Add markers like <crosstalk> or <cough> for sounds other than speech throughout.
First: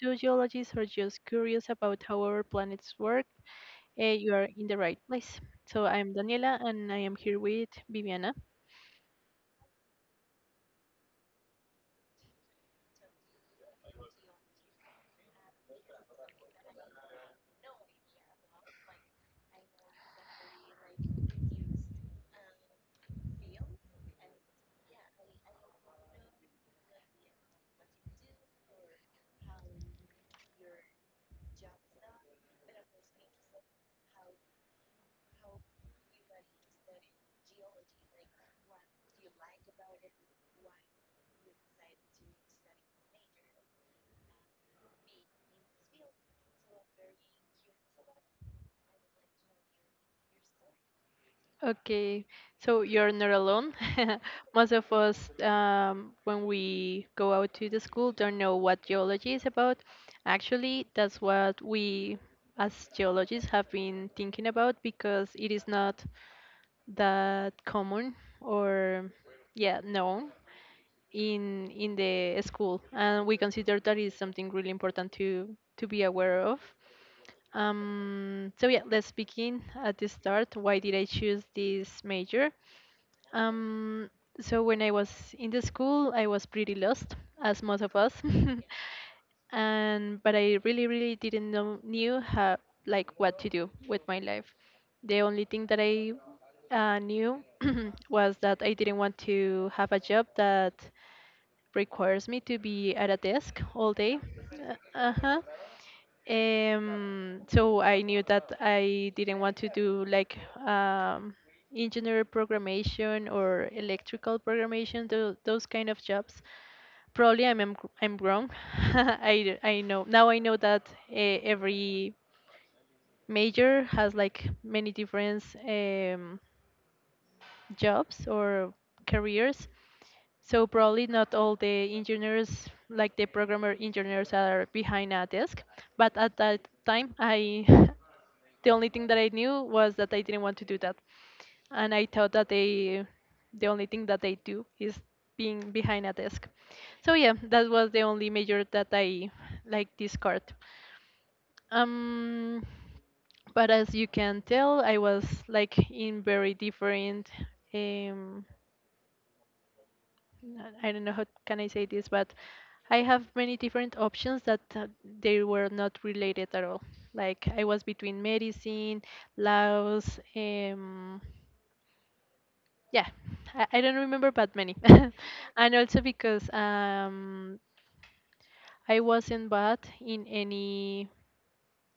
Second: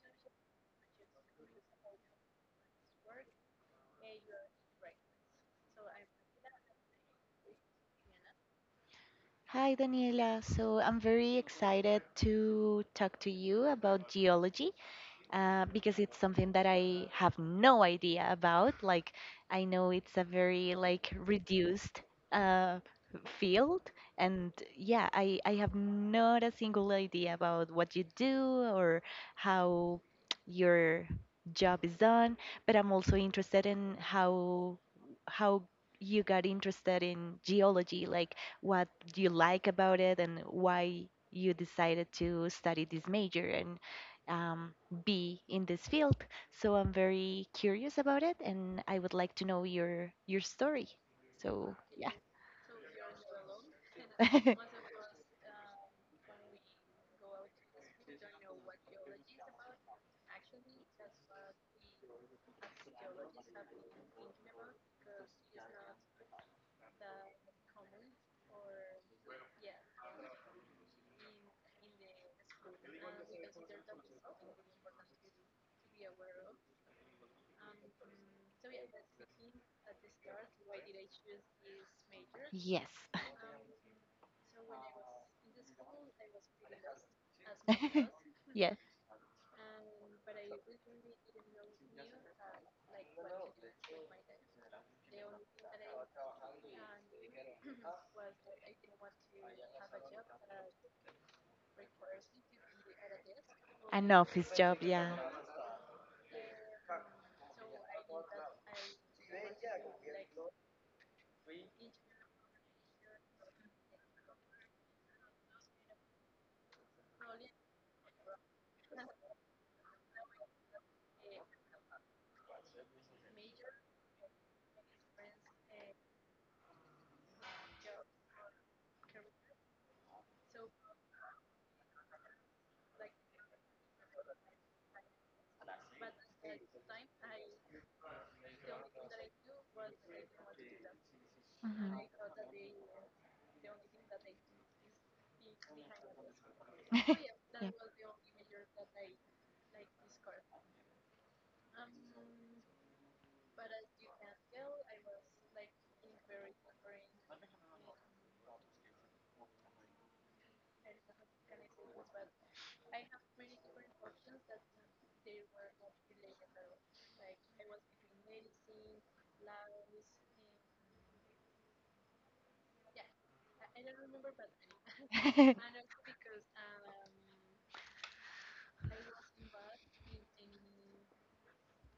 to geology or just curious about how our planets work, you are in the right place. So, I'm Daniela and I am here with Viviana. Hi, Daniela. So I'm very excited to talk to you about geology because it's something that I have no idea about. Like, I know it's a very like reduced uh, field, and yeah, I have not a single idea about what you do or how your job is done. But I'm also interested in how how you got interested in geology, like what you like about it and why you decided to study this major and um, be in this field. So I'm very curious about it, and I would like to know your story. So yeah. Okay, so you're not alone. <laughs> <laughs> Most of us, when we go out to the school, don't know what geology is about. Actually, that's what we as geologists have been thinking about, because it is not that common, or yeah, known in the school, and we consider that is something really important to be aware of. So yeah, let's begin at the start. Why did I choose this major? Yes. Um, so when I was in the school, I was pretty lost, as most of us. <laughs> Yes. <laughs> and but I really didn't know knew how, like what to do with my life. The only thing that I knew <clears throat> was that I didn't want to have a job that requires me to be at a desk all An day. office job. Uh Yeah. huh. So I knew that I didn't want to do like um, engineer programmation or electrical programmation, those kind of jobs. Probably I'm, I'm wrong. <laughs> I know that every major has like many different jobs or careers. So, probably not all the engineers, like the programmer engineers, are behind a desk. But at that time, I, <laughs> the only thing that I knew was that I didn't want to do that, and Mhm. I thought that the only thing that they do is being behind a desk. So <laughs> yeah, that Yeah. was the only major that I like discard. Um, but as you can tell, I was like in very different um, I don't know how can I say this, but I have many different options that they were not related at all. Like, I was between medicine, Laos, yeah, I don't remember, but many. <laughs> And <laughs> also because I wasn't bad in any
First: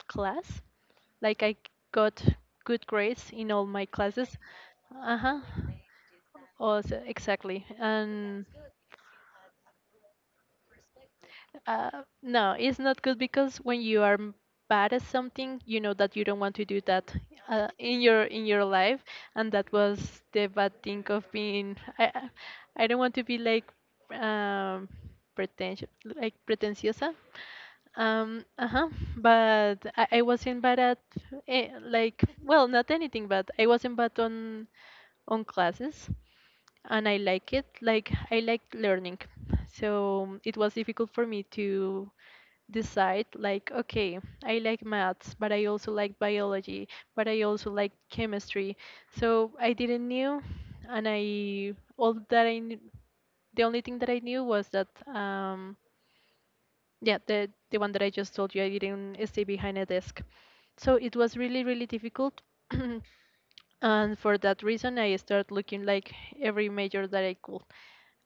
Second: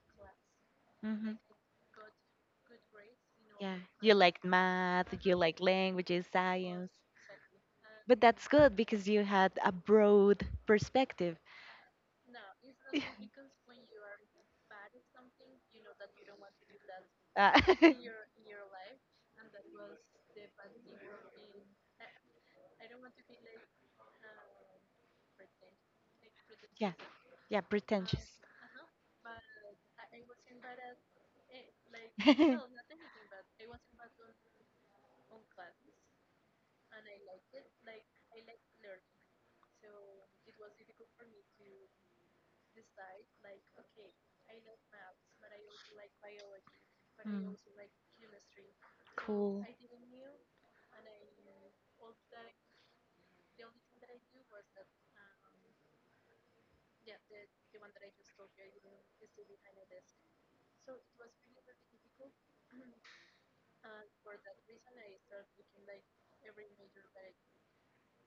class. Mhm. Like, I got good grades in all Yeah. my You classes. like Uh math, you huh. like languages, science. Also, exactly. But And that's good because you had a broad perspective. uh, no, it's not good, <laughs> because when you are bad at something, you know that you don't want to do that Uh, <laughs> in your life. And that was the bad thing of being. I don't want to be like um, pretentious, like yeah. pretentiosa. Yeah, pretentious. Uh-huh. But I wasn't bad at, like, well, not <laughs> anything, but I wasn't bad on classes, and I like it. Like, I liked learning, so it was difficult for me to decide. Like, okay, I like maths, but I also like biology, but I Mm, also like chemistry. So cool. I didn't knew, and I all that I knew, the only thing that I knew was that yeah, the one that I just told you, I didn't stay behind a desk. So it was really, really difficult. And for that reason, I started looking like every major that I could.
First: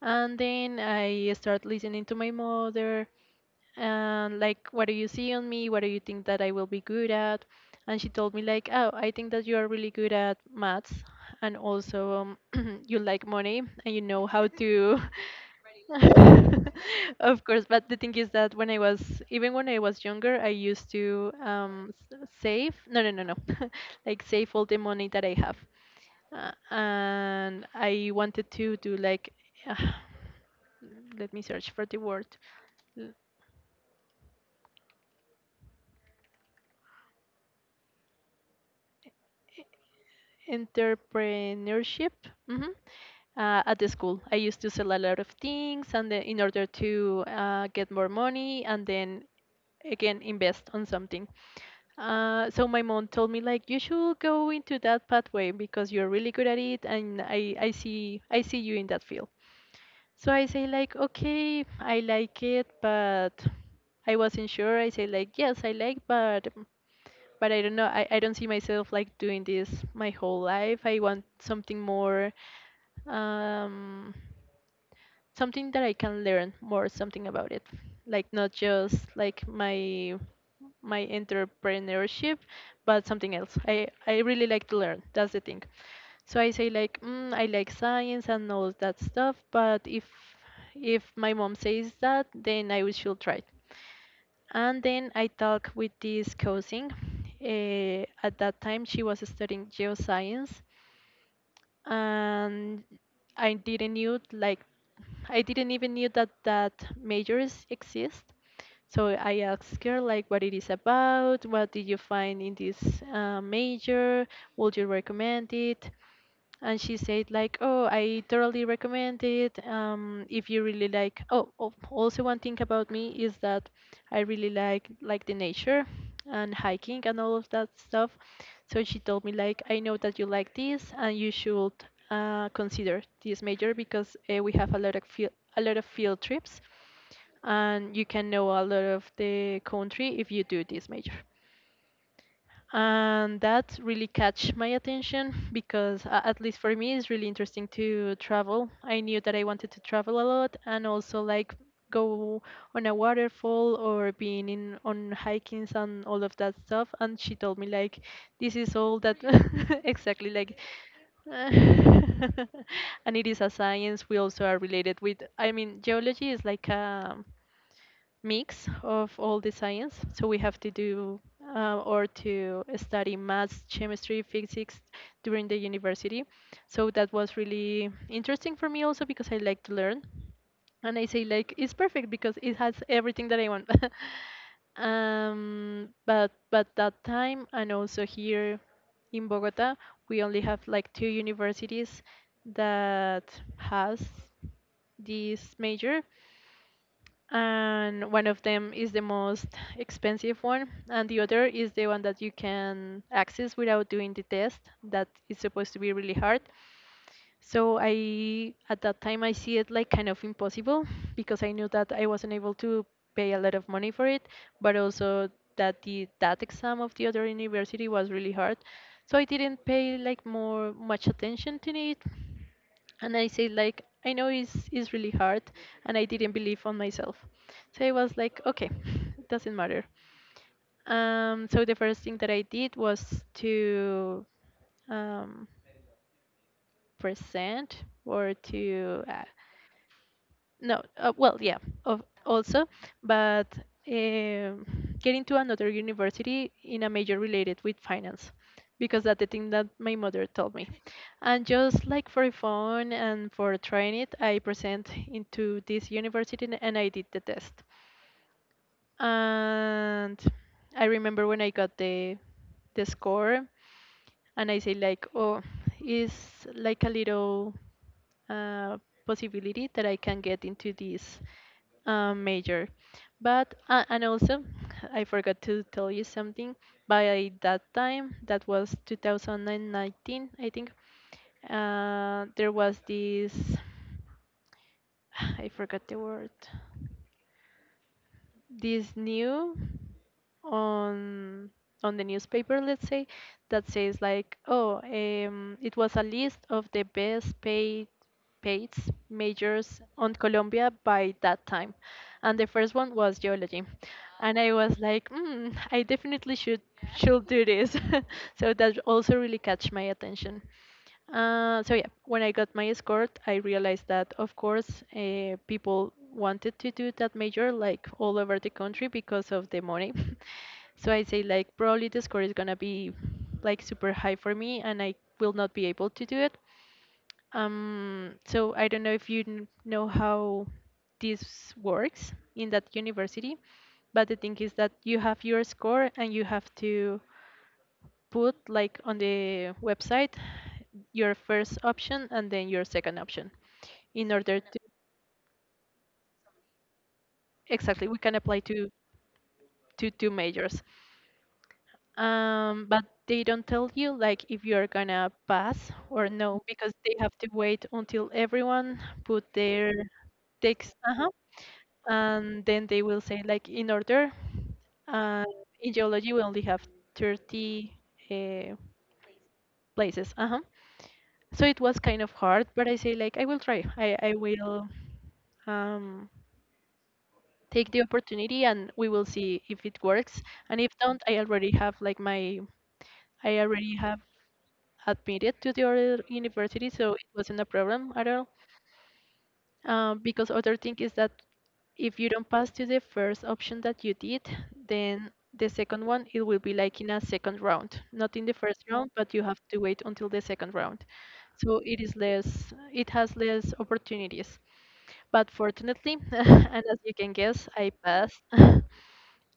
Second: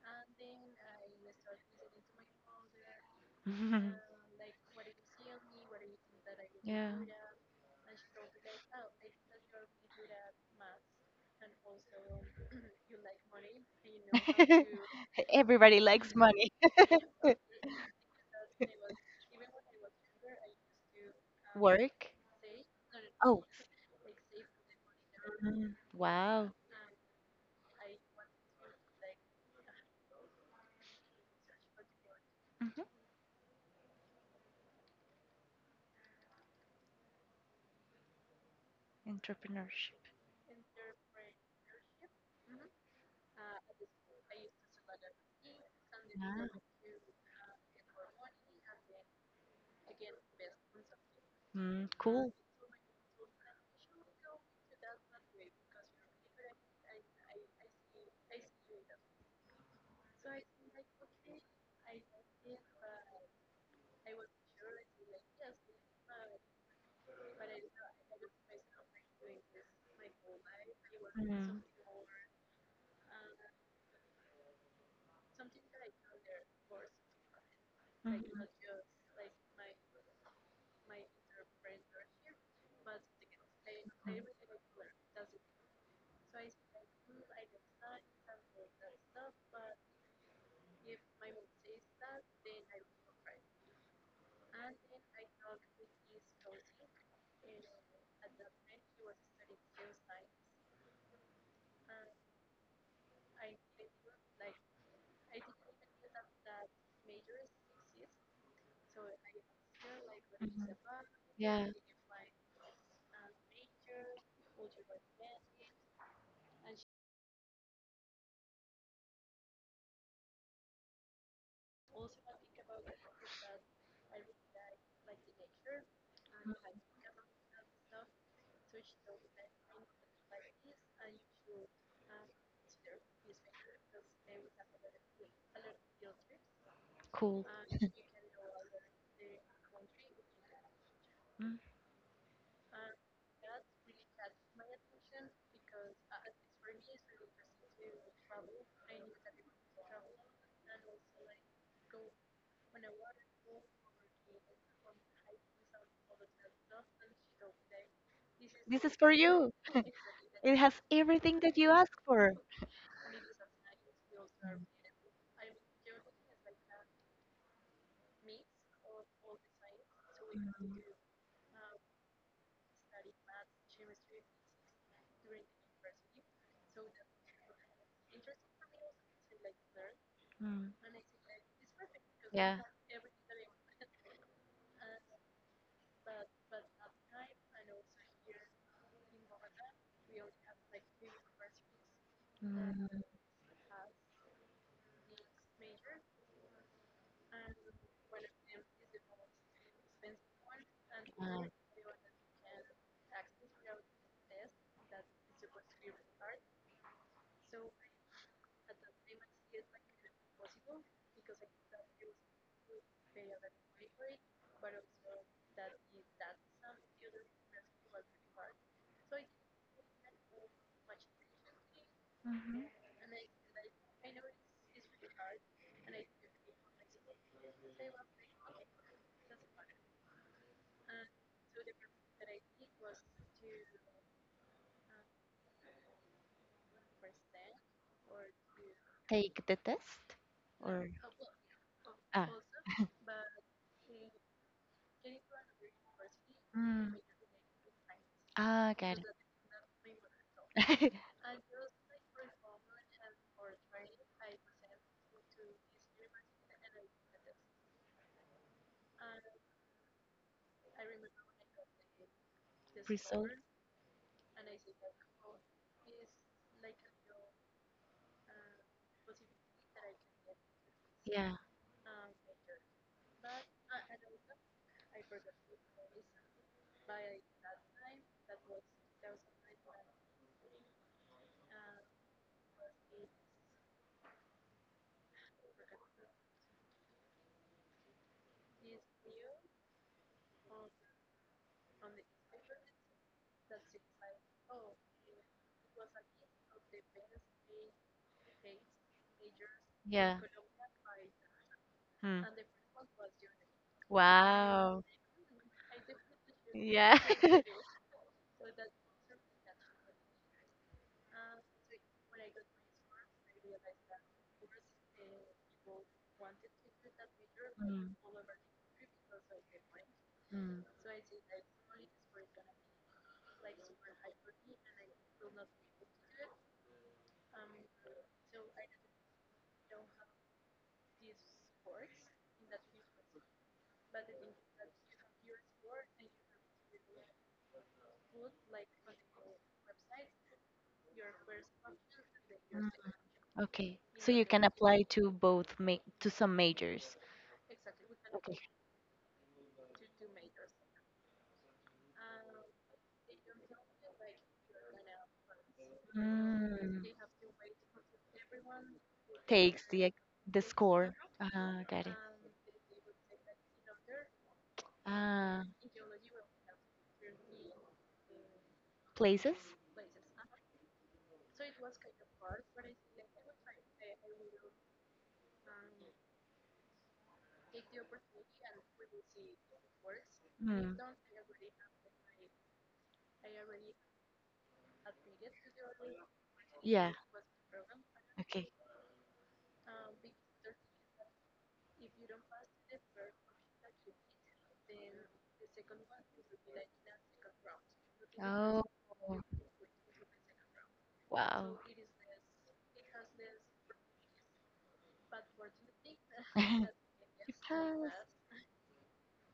And then I started listening to my mother, and <laughs> like, what do you see on me? What do you think that I will be yeah. good at? And she told me like, oh, I think that you are really good at maths, and also, <clears throat> you like money and you know how <laughs> to— Everybody likes money. <laughs> Of course, but the thing is that when I was, even when I was younger, I used to, Work. Save— no, no, no, no. Oh, <laughs> Like, save all the money that I have. mm, wow. And I wanted to do like <sighs> uh, let me search for the word. Mhm. Entrepreneurship. Entrepreneurship. hmm at the school, I used to sell a lot of things, and then in Yeah. order to get more money, and then again invest on something. Mm, cool. So my mom told me like, you should go into that pathway because you're really good at it, and I see you in that field. So I say like, okay, I like it, but I wasn't sure. I say like, yes, I like, but I don't know. I don't see myself like doing this my whole life. I want Mm, mhm. something more. Um, something that I can learn more something about it. Mm, Like, not just like my entrepreneurship, but something else. I really like to learn. That's the thing. So I say like, I like science and all that stuff, but if my mom says that, then I should try it. And then I talk with this cousin. At that time, she was studying geoscience, and I didn't knew like, I didn't even knew that that majors exist. So I asked her like, what it is about, what did you find in this major, would you recommend it? And she said like, oh, I totally recommend it. If you really like— oh, oh, also one thing about me is that I really like the nature and hiking and all of that stuff. So she told me like, I know that you like this, and you should consider this major because we have a lot of field— a lot of field trips, cool. and <laughs> you can know a lot of the country if you do this major. Mm. And that really catch my attention, because at least for me, it's really interesting to travel. I knew that I wanted to travel a lot, and also like, go on a waterfall or being in on hikings and all of that stuff. And she told me like, this is This is all for that— you. <laughs> <laughs> exactly, like— It has <laughs> everything that you ask for. and it is a science. We also are Mm. related with, I mean, geology is like a mix of all the science. So we have to do or to study maths, chemistry, physics during the university. So that was really interesting for me, also because I like to learn. Mm. And I say like, it's perfect because it Yeah. has everything that I want. <laughs> But that time, and also here in Bogota, we only have like two universities Mm. that has this major, and one of them is the most expensive one, and the other Uh, is the one that you can access without doing the test, that is supposed to be really hard. So, I at that time, I see it like kind of impossible, because I knew that I wasn't able to pay a lot of money for it. But also, that the that exam of the other university was really hard, so I didn't pay like more much attention to it. And I said like, I know it's really hard, and I didn't believe on myself. So I was like, okay, <laughs> it doesn't matter. So the first thing that I did was to, um, present, or to, take the test no, or well, yeah, of ah, also, but, um getting to another university in a major related with finance, ah, got because it. that's the thing that my mother told me. <laughs> And just like for fun and for trying it, I present into this university and I did the test. And I remember when I got the Result. score, and I say like, oh, it's like a little uh, possibility that I can get into this Yeah. Major. But, and also, I forgot to tell you something. By that time, that was 2019, I think. There was this— <sighs> I forgot the word— this new on the newspaper, let's say, that says like, oh, it was a list of the best paid, paid majors on Yeah. Colombia by that time, Hmm. and the first one was geology. And I was Wow. like, I definitely should Yeah. <laughs> Do this. <laughs> So that also really catch my attention. So yeah, when I got my escort, I realized that, of course, people wanted to do that major like all over the country because of the money. Mm. <laughs> So I say like, probably the score is gonna be like super high for me, and I will not be able to do it. So I don't know if you know how this works in that university, but the thing is that you have your score and you have to put like on the website your first option and then your Mm. second option Okay. in So you order can to apply to both to some majors. exactly we can apply Okay. to two majors, but they don't tell you like if you're gonna pass or no because Mm. they have to wait until everyone put takes their the ex- the takes. score. Uh-huh, Ah, got it. and then they will say like in order, uh, Ah, in geology we only have 30, uh, places. places. Uh-huh. So it was kind of hard, but I say like I will try. I will um, take the opportunity and we will see if it works. And if Mm. don't, I already have admitted to the other university, so Yeah. it wasn't a problem at all. Okay. Because other thing is that if you don't pass to the first option that you did, then the second one it will be like in a second round, not in the first Oh, round, but you have to wait until the second round. So wow. it is less it has less opportunities, but fortunately <laughs> and <laughs> as you can You guess, I passed. passed. <laughs>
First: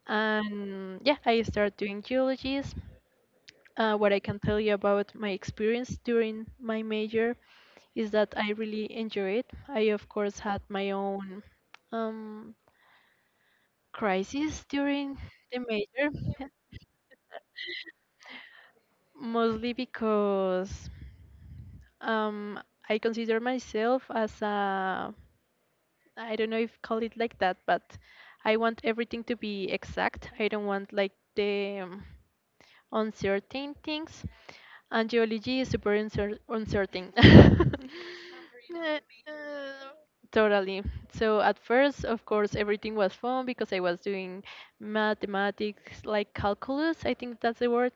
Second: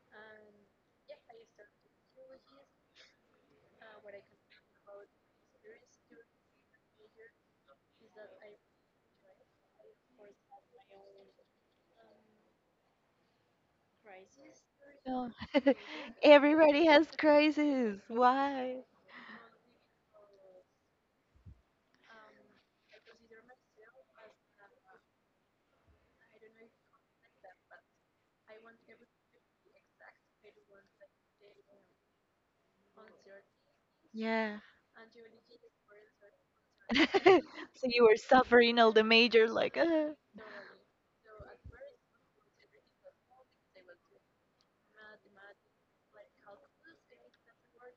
And yeah, I started doing geologies. What I can tell you about my experience during my major is that I really enjoy it. I, of course, had my own, um, crisis during No. the <laughs> major, <laughs> Everybody has crisis. Why? mostly because, um, I consider myself as a, I don't know if call it like that, but I want everything to be exact. I don't want like the, uncertain things. Yeah. And geology is super uncertain. <laughs> <laughs> So you were suffering all Uh, the major, like, uh, Totally. So at first, of course, everything was fun because I was doing mathematics, like calculus, I think that's the word,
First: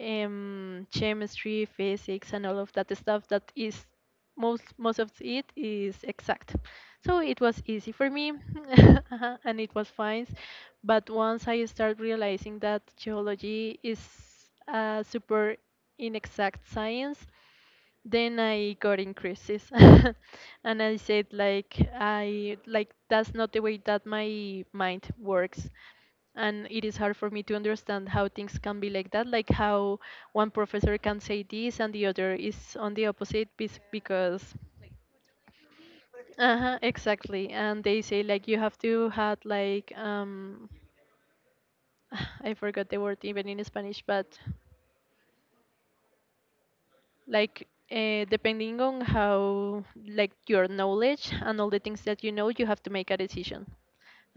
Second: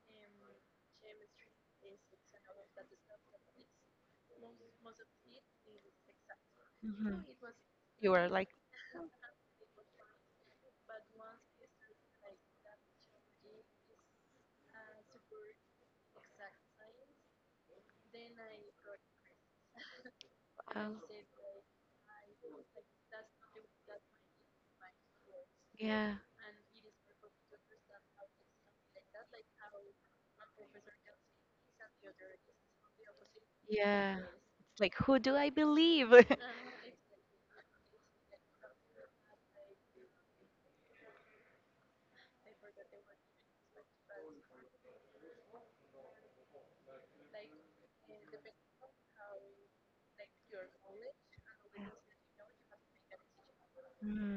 chemistry, physics, and all of that stuff that is, most of it is exact. hmm, So it was easy you for were me. like, <laughs> Uh-huh, and it was fine. But once I start realizing that geology is a super in exact science, then I got increases. <laughs> And oh, I said like, I like that's not the way that my mind works. yeah, And it is hard for me to understand how things can be like that, like how one professor can say this and the other is on the opposite yeah. because, It's like, who do I believe? <laughs> uh-huh, exactly. And they say like you have to had like, um, <sighs> I forgot the word even in Spanish, but like, depending on how like your knowledge and all the things that you know, you have to make a decision.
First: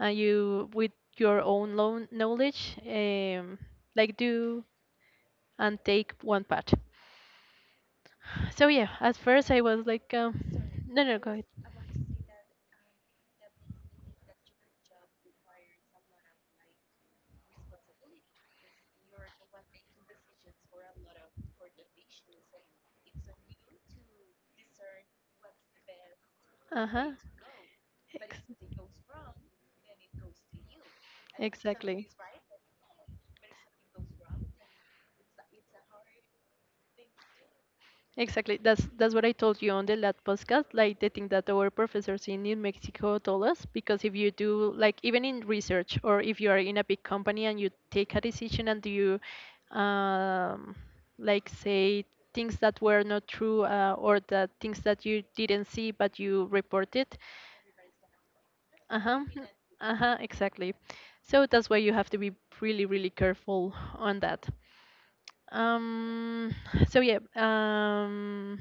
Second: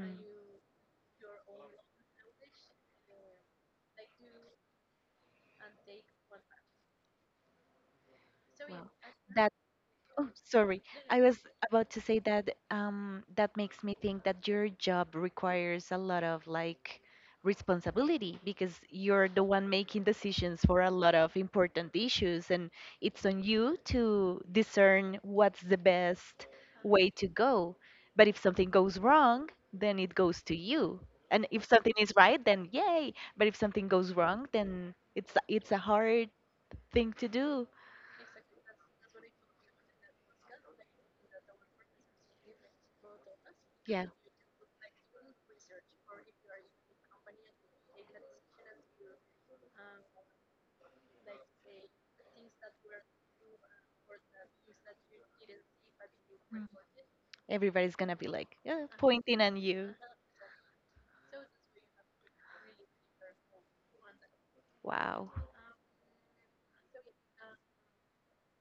And you with your own knowledge, like do and take one part. So yeah, Well, at first that I was like, Oh, sorry. no, no, I go was ahead. about to say that that makes me think that your job requires a lot of like responsibility because you're the one making decisions for a lot of important issues, and it's on you to discern what's the best Uh way huh. to go. But if Ex- something goes wrong, then it goes to you. And if something exactly. is right, then yay. But if something goes wrong, then it's a hard thing to do. Exactly. That's what I told you on the last podcast, like the thing that our professors in New Mexico told us. Because Yeah. if you do like even in research or if you are in a big company and you take a decision and you, um, like say things that were not true, or the things that you didn't see but you Mm. reported, Everybody's gonna be like, uh-huh. pointing at you." Uh-huh, exactly. So that's why you have to be really, really careful on that. Wow. Um, so yeah,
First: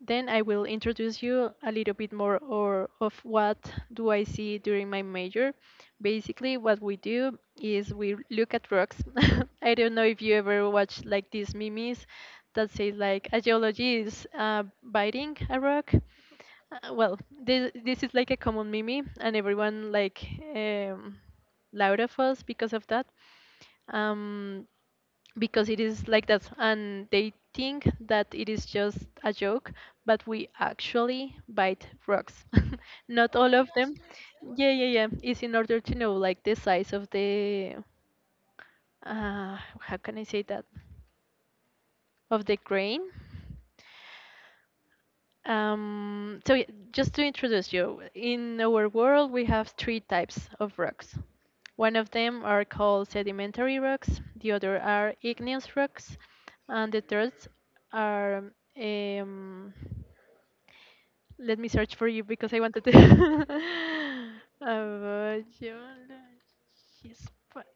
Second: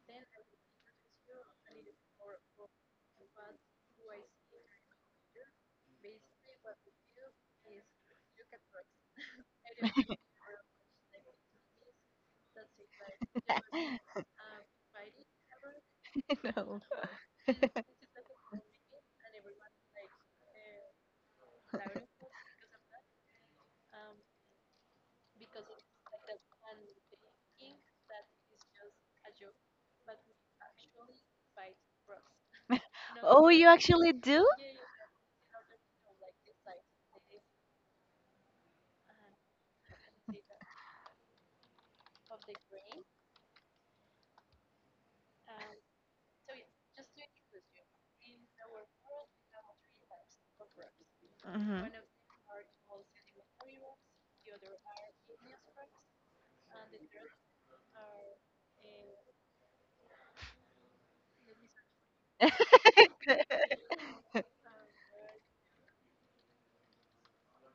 then I will introduce you a little bit more or of what do I see during my major. Basically, what we do is we look at rocks. <laughs> I don't know if you ever watch like these memes that say like a geologist is, biting a rock. <laughs> No. Well, this is like a common meme, and everyone like, um, loud of us because of that, um, because it is like that and they think that it is just a joke, but we actually bite rocks. <laughs> Not Oh, all you of them. actually do? Yeah, yeah, yeah, it's in order to know like the size of the, how can I say that, of the grain. Um, so, just to introduce you, in our world we have three types of rocks. Hmm. One of them are called sedimentary rocks, the other are igneous rocks, and the third are, um, let me search for you because I wanted to. <laughs> Geologist, but-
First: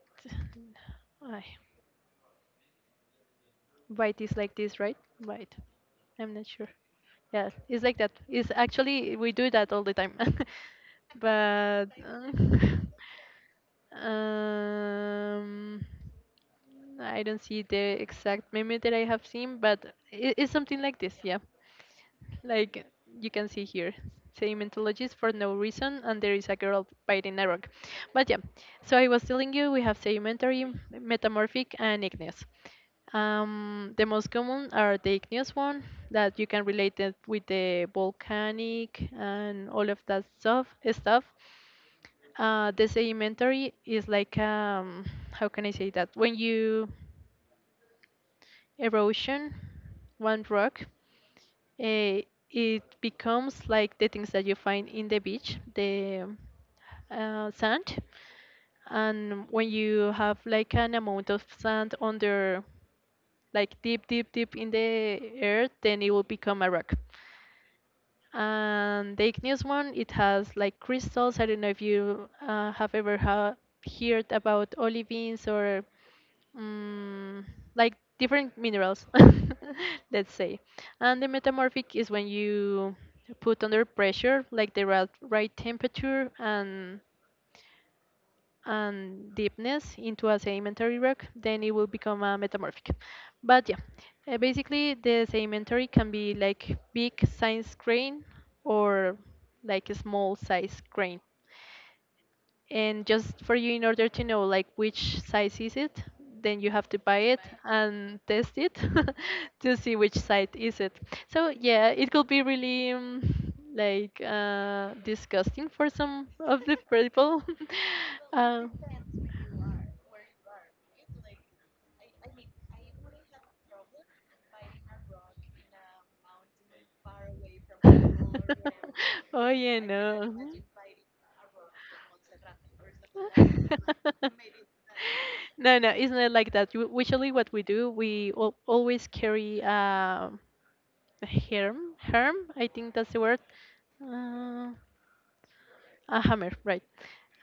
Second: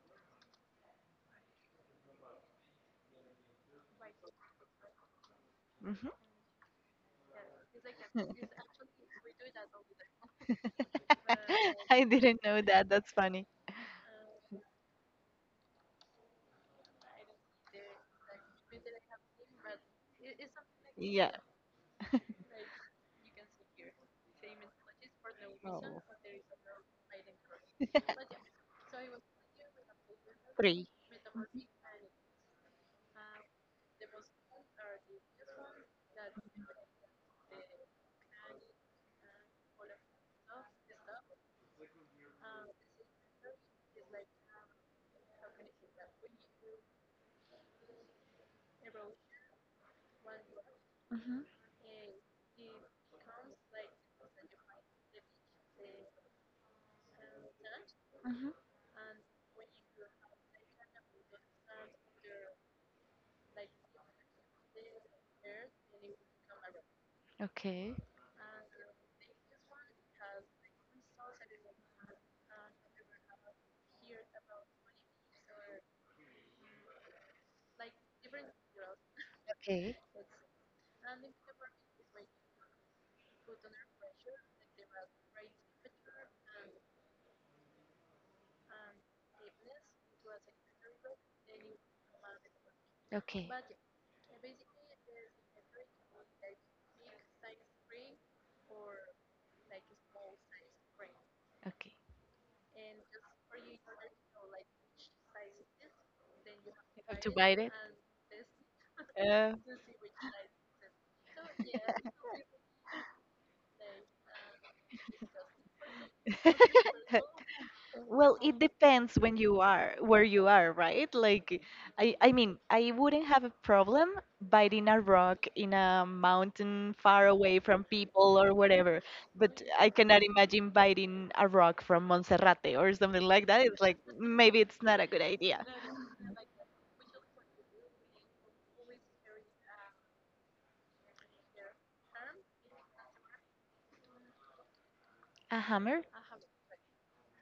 Ay, bite is like this, right? Bite. Hmm. I'm not sure. Yeah, it's like that. It's actually we do that all the time. <laughs> But <laughs> I didn't know that. That's funny. <laughs> um, I don't see the exact meme that I have seen, but it's something like this, Yeah. yeah. Like you can see here, sedimentologies for no Oh. reason, and there is a girl biting a rock. But yeah, so I was <laughs> telling you we have sedimentary, Three. metamorphic, and igneous. The most common are the igneous one that you can relate it with the volcanic and all of that stuff. The sedimentary is like, how can I say that? When you erosion one rock, Mm-hmm. eh, it becomes like the things that you find in the beach, the, sand. Mm-hmm. And when you have like an amount of sand under, like deep, deep, deep in the earth, then it will become a rock. Okay. And the igneous one, it has like crystals. I don't know if you, have ever heard about olivines or, mm, like different minerals, Okay. <laughs> let's say. And the metamorphic is when you put under pressure, like the right temperature, and deepness into a sedimentary rock, then it will become a metamorphic. Okay. But yeah, basically the sedimentary can be like big size grain or like a small size grain. Okay. And just for you in order to know like which size is it, then you have to buy it and test it Uh, <laughs> to see which size is it. So yeah, it could be really, like, disgusting for some of the <laughs> people. <laughs> well, it Uh, depends when you are where you are, right? Like, I mean, I wouldn't have a problem biting a rock in a mountain far away from people or whatever, <laughs> but Oye, I cannot no. imagine biting a rock from Monserrate or something like that. It's like maybe it's <laughs> not a good idea. Not, no, no, it's not like that. Usually, what we do, we al always carry, a herm. Herm, I think that's the word. Uh, A hammer? a hammer, right?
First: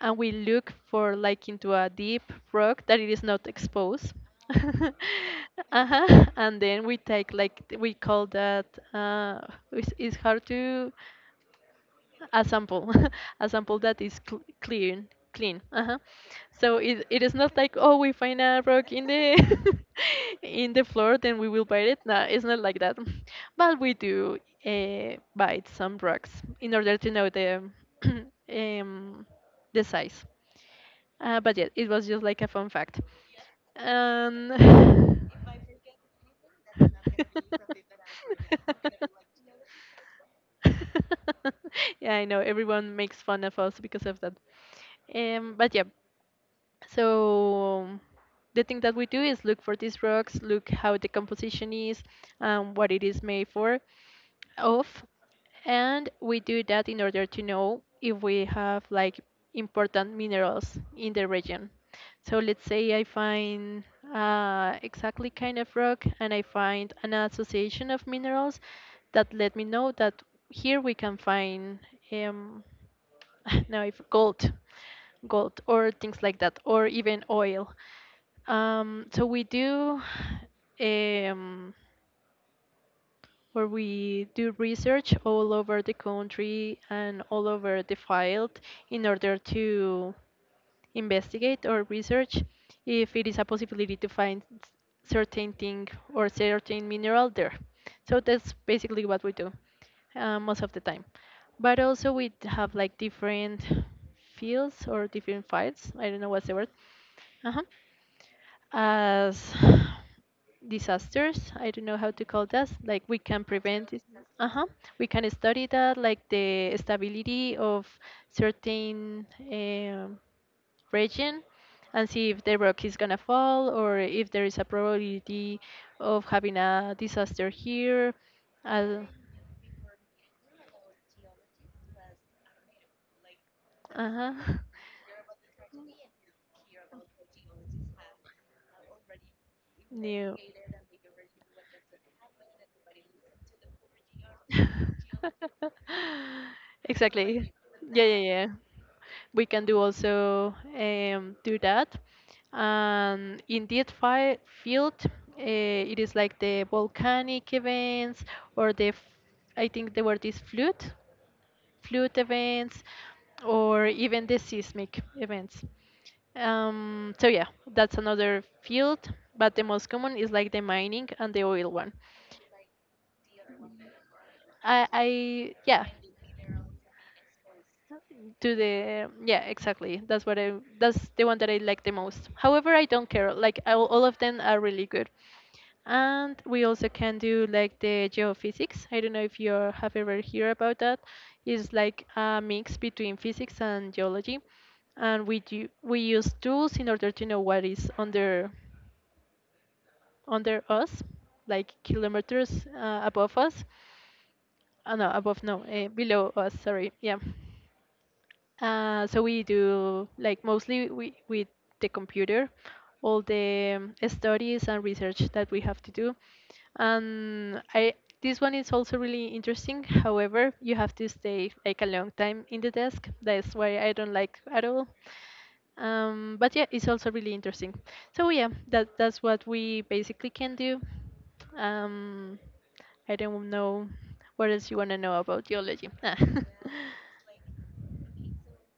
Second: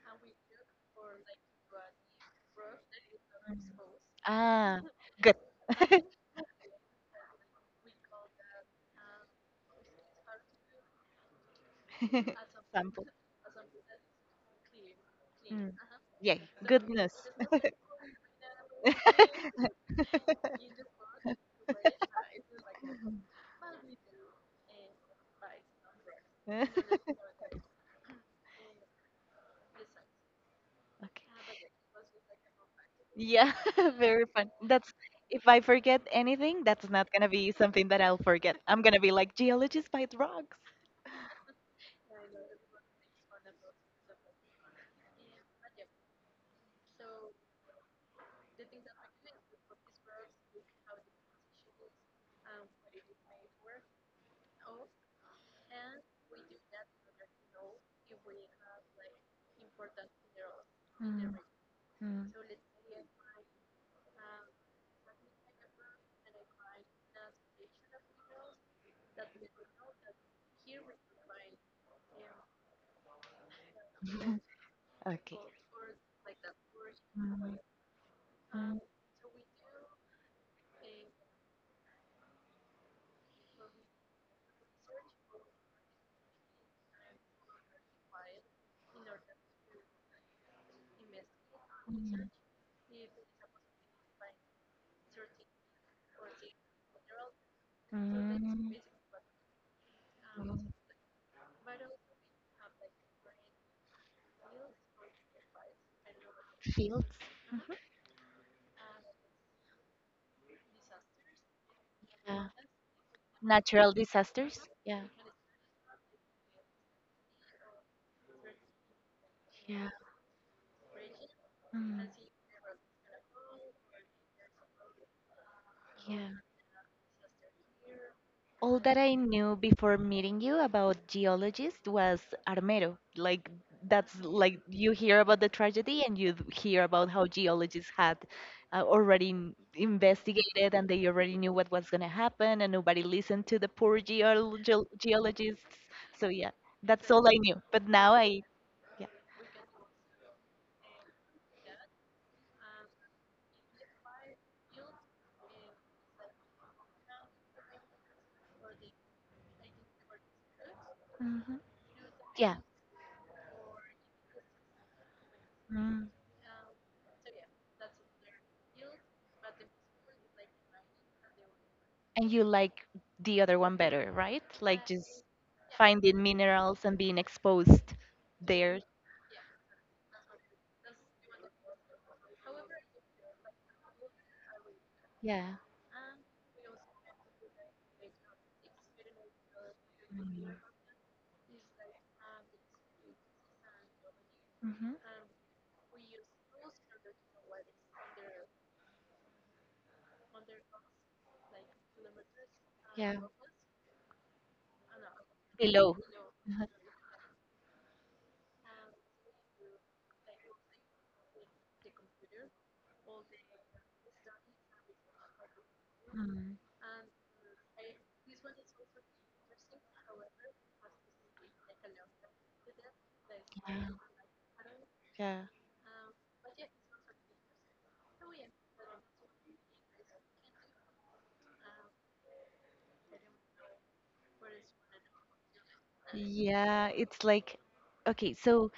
And we look for like into a deep rock that it is not exposed. <laughs> Ah, <laughs> Uh-huh. And then we take like we call that, uh, it's hard to, <laughs> a sample. sample. <laughs> A sample that is clean. Clean, Mm. uh-huh. Yeah, So goodness. it is not <laughs> like, oh, we find a rock in the <laughs> in the floor, then we will bite it. No, it's not like that. <laughs> But we do, bite some rocks in order to know the, <clears throat> um, the size. Okay. Uh, but yeah, it was just like a fun fact. Yeah, <laughs> very fun. Um, That's if I forget anything, that's not gonna be something that I'll forget. I'm gonna be <laughs> like geologist by the rocks. <laughs> yeah, I know everyone makes fun of us because of that. But yeah. So the thing that we do is look for these rocks, look how the composition is, what it is made of, and we do that in order to know if we have like important minerals in the Mm, region. mm, So let's say I find, exactly kind of rock and I find an association of minerals that let me know that here we can find, um, <laughs> now if okay. gold or things like that, or even Mm, mm, oil. So we do, um, where we do research all over the country and all over the field in order to investigate or research if it is a possibility to find certain thing or certain mineral there. mm, So mm, that's mm. basically what we do, most of Mhm. the time. But also we have like different fields or different files. I don't know what's the word. Uh-huh. As <sighs> disasters, I don't know how to Yeah. call that. Like we can Natural prevent it. disasters. Uh-huh. Yeah. We can study that, like the stability of certain, region, Mm, and see if the rock is gonna fall or if there is a probability of yeah. having a disaster here. All that Uh, I knew before meeting you about geologists was Armero. Like that's uh-huh. like you hear about the tragedy and you hear about how geologists had already New. investigated and they already knew what was going to happen and nobody listened to the poor geologists. So yeah, <laughs> that's all I Exactly. knew. But Yeah, now yeah, I yeah. yeah. We can do also, do that. And in that fi field, it is like the volcanic events or the, f- I think there were these Hmm. flood Yeah. events, or even the seismic events. Mm. So yeah, that's another field, but the most common is like the mining and the oil one. And you like the other one better, right? Like just I yeah, finding minerals and being exposed to there. the yeah exactly that's what I that's the one that I like the most. However, I don't care like all of them are really good. Yeah. And we also can do like the geophysics. I don't know if you have ever heard about that. It's like a mix between physics and geology. Mm-hmm. And we do, we use tools in order to know what is under under us, like kilometers, above us. Oh no, above no, below us. Mhm. Sorry, yeah. So we do like mostly we with the computer, all the, studies and research that we have to do. And I, this one is also really interesting. However, you have to stay like a long time in the desk. That's why I don't like at all. Yeah. But yeah, it's also really interesting. So yeah, that that's what we basically can do. Um, I don't know what else you want to know about geology. Ah. Yeah, it's like, okay, so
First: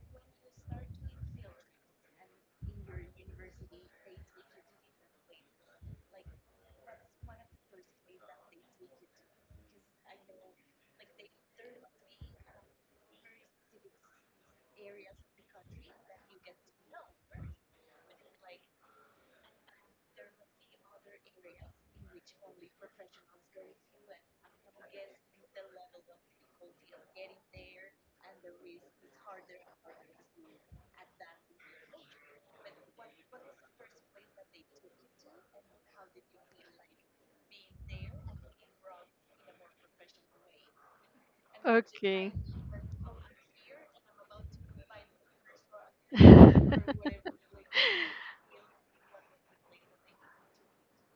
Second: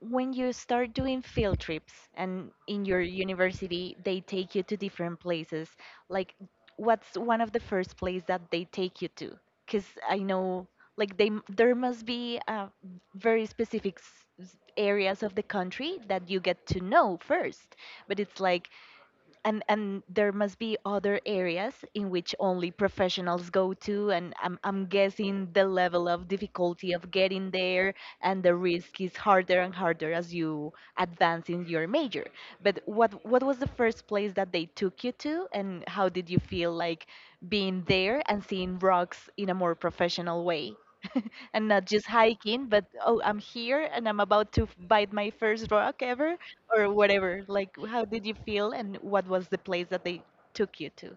when you start doing field trips and in your university, they take you to different places. Like, what's one of the first place that <laughs> they take you to? Because I know, like, there must be very specific areas of the country that you get to know first. But it's like, and there must be other areas in which only professionals go to and I'm guessing the level of difficulty of getting there and the risk is harder and harder as you advance in your major but what was the first place that they took you to and how did you feel like being there and seeing rocks in a more professional way and not just Okay. hiking, but oh, I'm here and I'm about to bite my first rock ever or whatever. Like, how <laughs> did you feel and what was the place that they took you to?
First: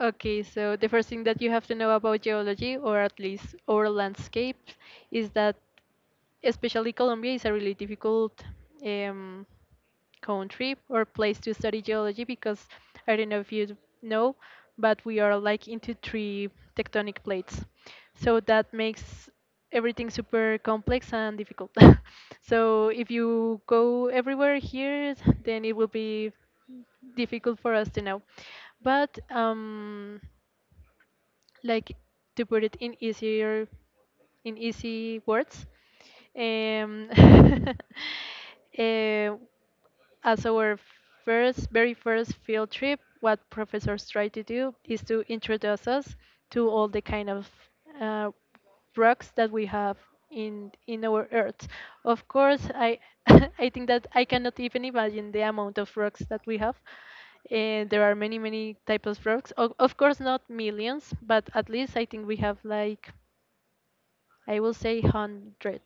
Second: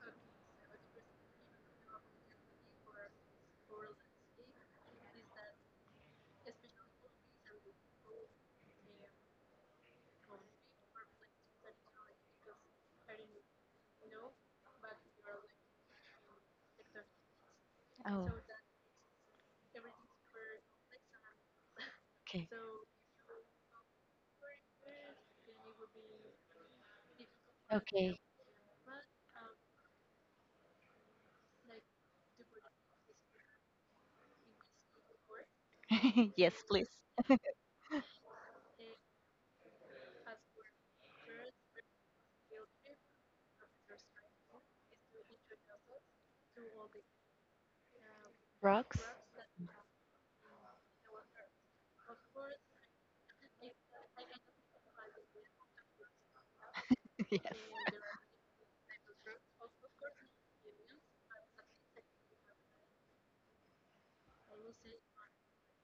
Okay, so the first thing that you have to know about geology, or at least our landscape, is that especially Colombia is a really difficult um, country or place to study geology because I don't know if you know, but we are like into three tectonic plates. Oh, So that makes everything super complex and difficult. <laughs> okay. So if you go everywhere here, then it will be difficult for us to Okay. know. But like to put it in easier in easy words, <laughs> Yes, please. um, <laughs> eh, as our first very first field trip, what professors try to do is to introduce us to all the kind of uh, Rocks? rocks that we have in our earth. Of course, I <laughs> I think that I cannot even imagine the amount of rocks that we have. <laughs> Yes. There are many, many types of frogs. Of course, not millions, but at least I think we have like, I will say, hundred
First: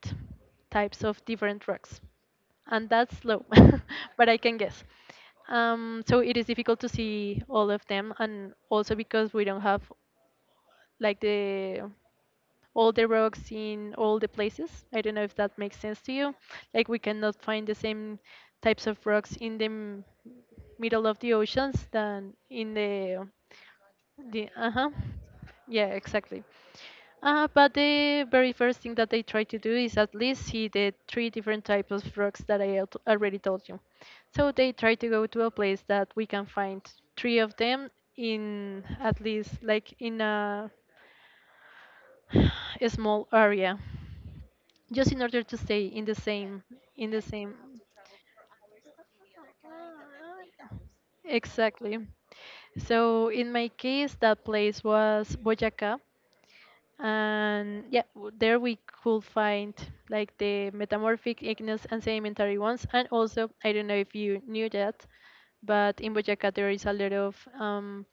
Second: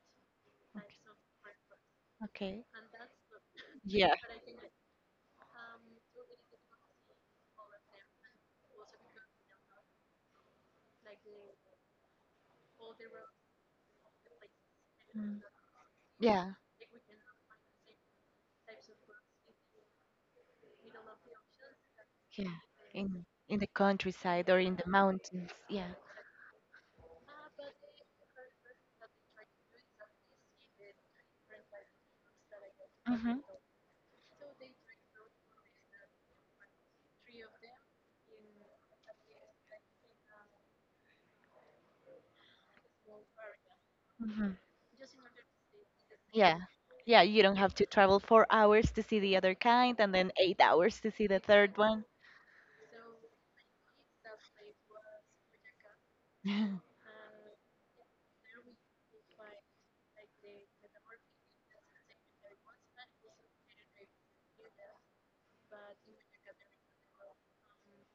types of different frogs, Okay. and that's low, Yeah. <laughs> but I can guess. So it is difficult to see all of them, and also because we don't have like the all the rocks in all the places. I don't know if Mm. that makes sense to you. Yeah, Like we cannot find the same types of rocks in the middle of the oceans than yeah, in in the countryside the or in the uh-huh. mountains. Yeah, Yeah. exactly. But the very first thing that they try to do is at least see the three different types of rocks that already Mhm. told you. So they try to go to a place that we can find three of them in at least like in a <sighs> a small area Mhm. just in order to stay in the Yeah. same in Yeah, the you don't same have to travel 4 hours to see the other kind and then 8 hours to see the third exactly. one. So in my case, that place was Boyaca. <laughs> And yeah, there we could find like the metamorphic, igneous and sedimentary ones. And also, I don't know if you knew that, but in Boyaca there is a lot of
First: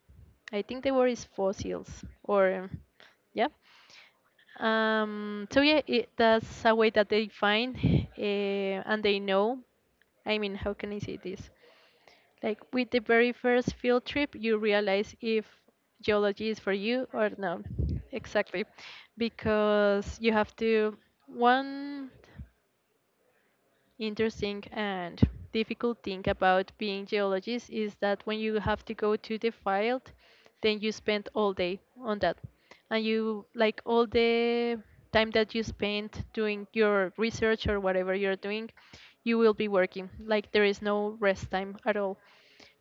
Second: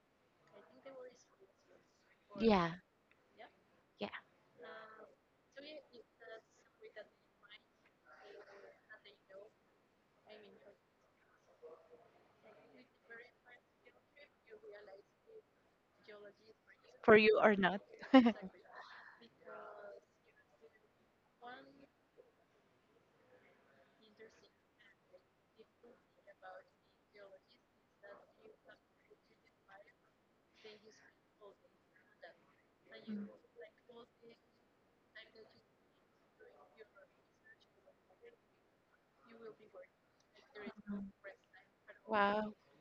I think the word is fossils, or Yeah, yeah. So yeah, that's a way that they find, uh, and they know. I mean, how can I say this? Like, with the very first field trip, you realize if yeah. geology is for you For or you or not. not. <laughs> Exactly. Because you have to, one interesting and difficult thing about being geologist is that when you have to go to the field, then you spend all day on that. And you, like all the time that you spend doing your research or whatever you're doing, you will be working. Like there is no rest time at all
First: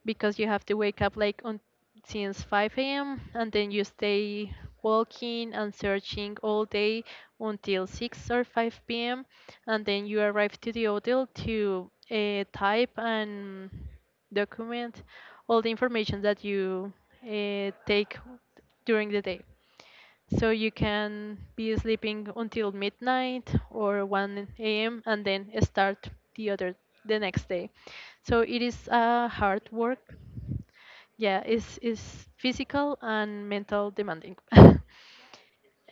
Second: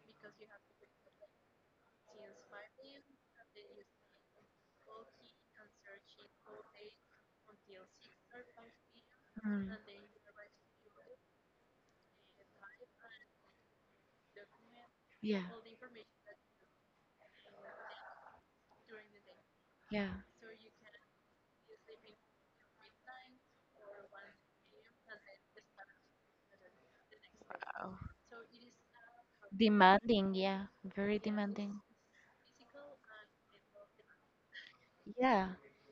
because you have to wake up like on since 5 a.m. and then you stay walking and searching all day until 6 or 5 p.m. Mm. and then you arrive to the hotel to type and document Yeah, all the information that you take during the day. yeah. So you can be sleeping until midnight or 1 a.m. and then start the other the next day. Oh. So it is a hard work. Demanding, yeah. Very Yeah, it's demanding. it's physical and mental demanding. <laughs> Yeah.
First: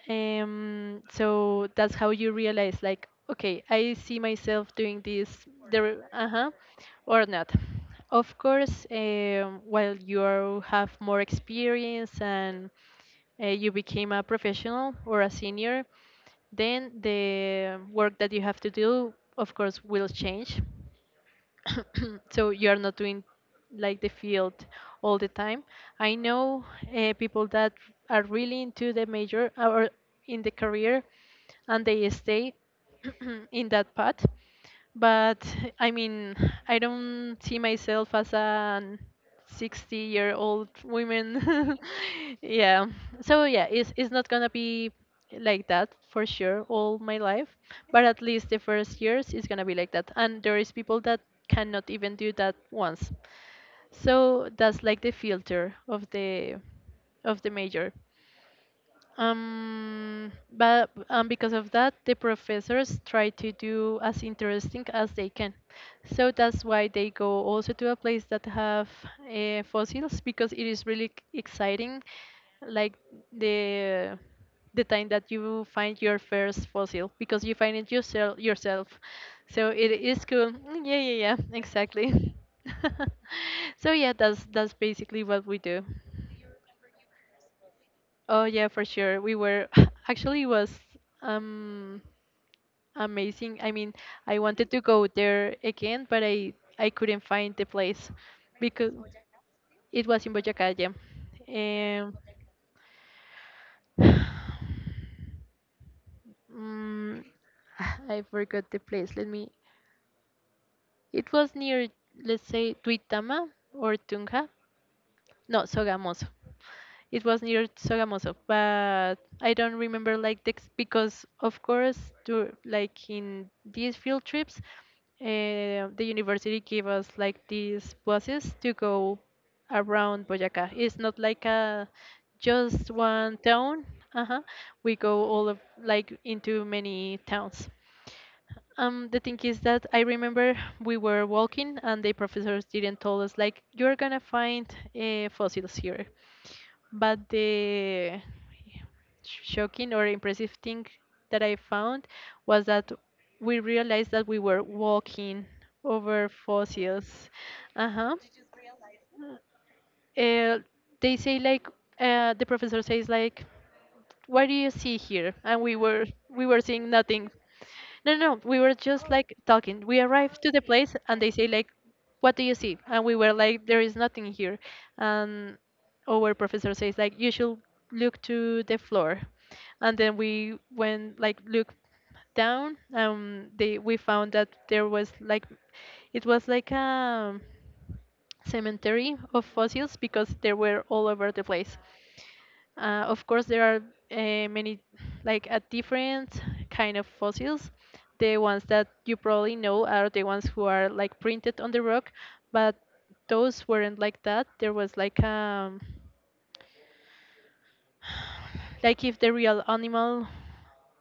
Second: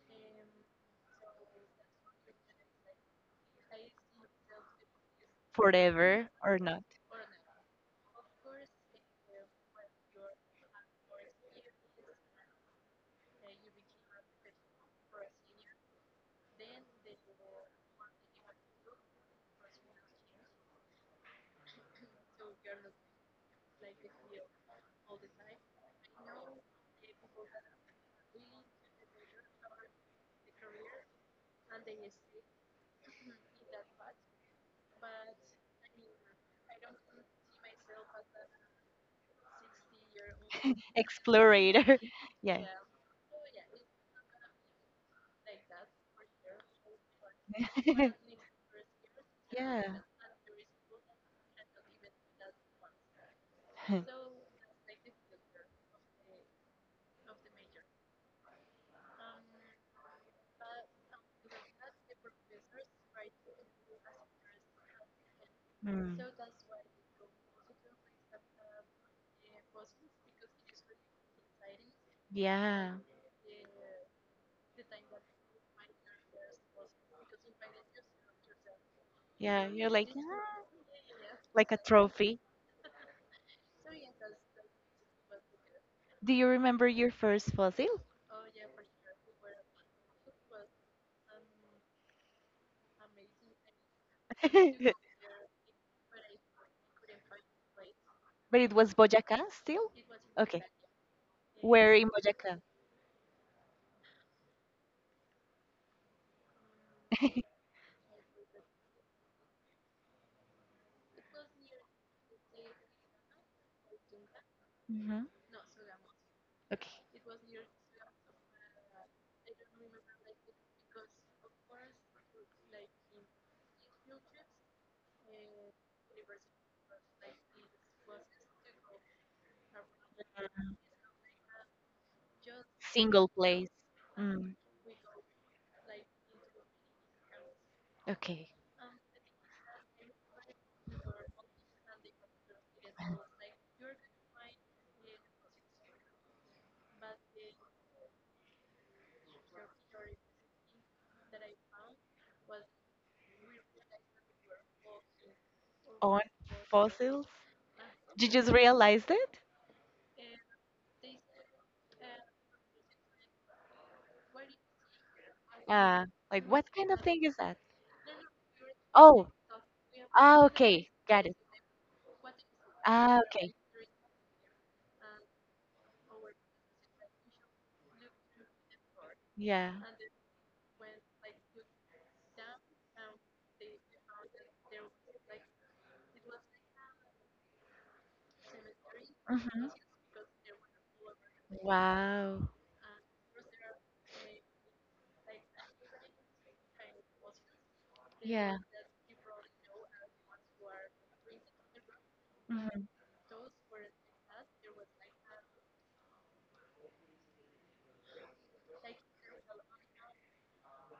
Um, so that's how you realize, like, okay, I see myself doing this, there, Forever uh-huh, or not. or not. Of course, while you have more experience and you became a professional or a senior, then the work that you have to do, of course, will change. <coughs> <clears throat> So you are not doing like the field all the time. I know people that are really into the major or in the career, and they stay <coughs> <clears throat> in that path. But I mean, I don't see myself as an 60-year-old <laughs> women. Explorator. <laughs> <laughs> Yeah. Yeah, so yeah, it's not gonna be like that for sure all my life, but at <laughs> least the first years is gonna be Yeah. like that. And there is people that cannot even do that once, <laughs> so that's like the filter of the major. But because of that, the professors try to do as interesting as they can. Mm. So that's why they go also to a place that have fossils, because it is really exciting, Yeah, like the the time that you find your first fossil, because you find it yourself. yeah. So You're it like, yeah, is cool. Mm, yeah, yeah, yeah, like a exactly. trophy. <laughs> So yeah, that's basically what we do. Do you remember your first fossil? Oh yeah, for sure. We were <laughs> actually it was um amazing. I mean, I wanted to <laughs> go there again, but I couldn't find the place But it because was Boyacá still? it was in Okay. Boyacá, yeah. Where in Um, Boyacá? mm, <laughs> <sighs> I forgot the place. Let me. It was near, let's say, Tuitama or Tunja. Hmm. No, Sogamoso. Okay. It was near Sogamoso, but I don't remember like because of course, like in these field trips, the university gave us like these buses to go around Boyacá. It's not like a just Single one place. town. Uh-huh. Mm, We go all of like into many towns. okay. The thing is that I remember we were walking and the professors didn't tell us like you're gonna find fossils here. But the shocking or impressive thing that I found was that we realized that we were walking On over fossils? fossils. Uh huh. You just realized it? Uh, they say like the professor says like, what do you see here? And we Uh, were Like, we were what seeing kind of thing nothing. is that? No, no, no, we were just Oh, like talking. We arrived ah, to the okay. place and Got they it. say like, what do you see? And we Ah, were okay. like, there is nothing here. And our professor says like, you should look to the floor. Yeah. And then we went like look down. They we found that there was like, it was like a cemetery of Mhm. fossils because they were all over the place. Wow. Of course, there are many, like a different kind of fossils. The ones that you probably know are the ones who are like printed on the rock, but Mhm. those weren't like that. There was like <sighs> like if the real animal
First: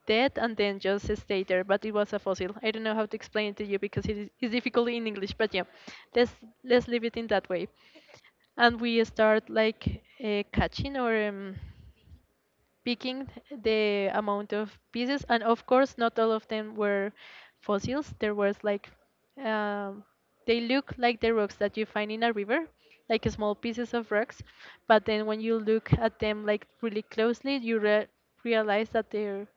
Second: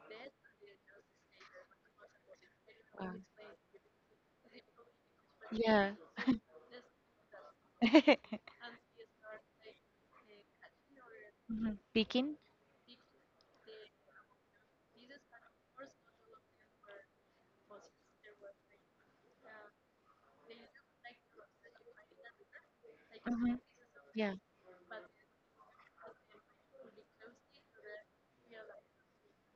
dead and then just stay there, but it was a fossil. I don't know how to explain it to you because it's difficult in English, but yeah, Yeah. let's let's leave it in that way. <laughs> And we start like catching or Hmm. Peking. picking the amount of pieces. And of course not all of them were fossils. There was like, um, they look like the rocks that you find in a river, like small Hmm. pieces of <laughs> Yeah. rocks. But then when you look at them like really closely, you realize that they're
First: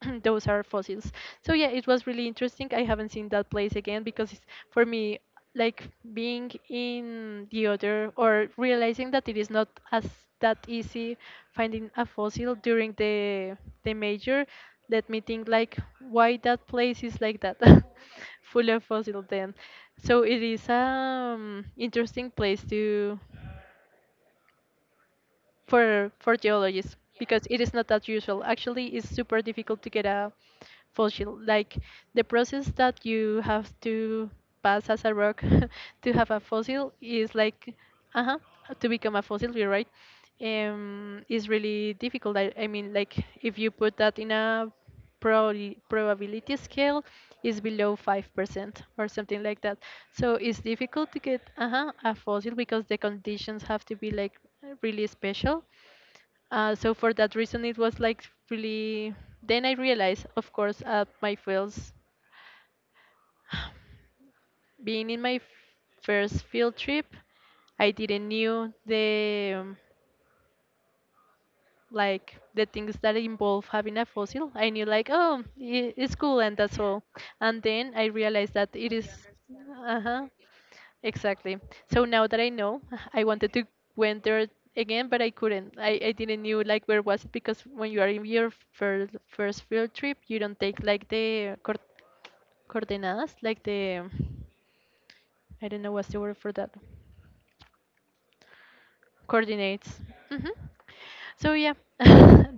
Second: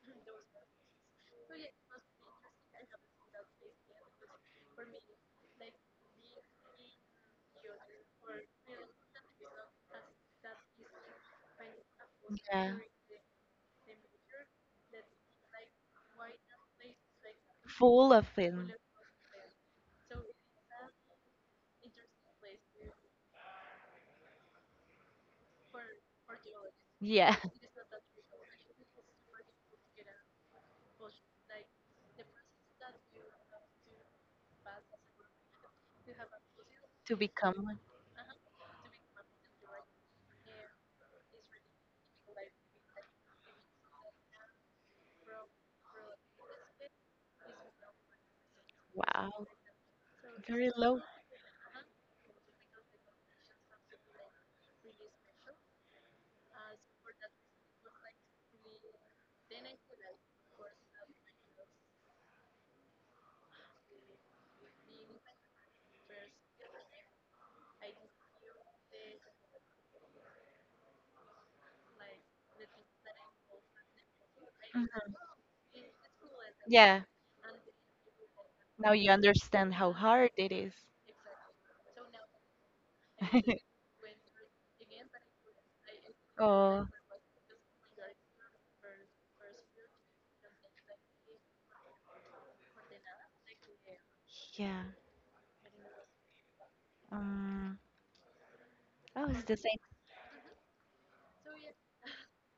<clears throat> those are fossils. So yeah, it was really interesting. I haven't seen that place again because it's, for me, like being in the other or realizing that it is not as that easy finding a fossil Yeah. during the major. Let me think like why that place is like that. <laughs> Full of Full film. of fossil then. So it is, um, interesting place to, for geologists, Yeah. because it <laughs> is not that usual. Actually, it's super difficult to get a fossil. Like the process that you have to pass as a rock <laughs> to have a fossil To is become like, one. uh huh, to become a fossil. You're right. Is really difficult. I mean, like if you put that in a probably probability scale is below 5% or something Wow. like that. So it's Very low. difficult to get a fossil because the conditions have to be like really special. So for that reason, it was like really. Then I realized, of course, at my fields, <sighs> being in my first field trip, I didn't knew the like the things that involve having a fossil. I knew like, Mhm. oh, it's cool, and that's all. Yeah. And then I realized that Now it is you understand how uh-huh, hard it is. exactly. So now that I know, <laughs> I wanted to <laughs> went there again, but I couldn't. I didn't knew like Oh. where was it, because when you are in your first field trip, you don't take like the coordenadas, like the, Yeah. I don't know what's the word for that. Um, oh, it's the same. Coordinates. Hmm. So yeah, <laughs>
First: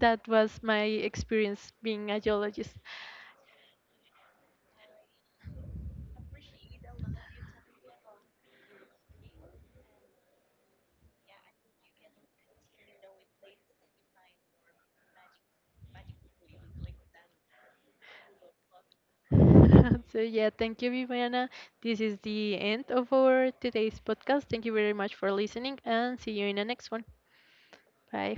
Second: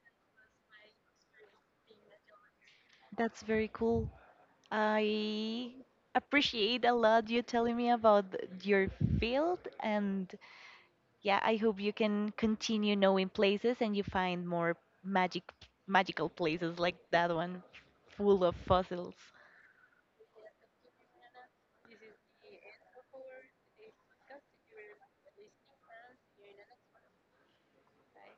that was my experience being a geologist. That's very cool. I appreciate a lot you telling me about your field, and yeah, I hope you can continue knowing places and you find more magic, magical places like that one, full of fossils. <laughs> So yeah, thank you, Viviana. This is the end of our today's podcast. Thank you very much for listening, and see you in the next one. Bye.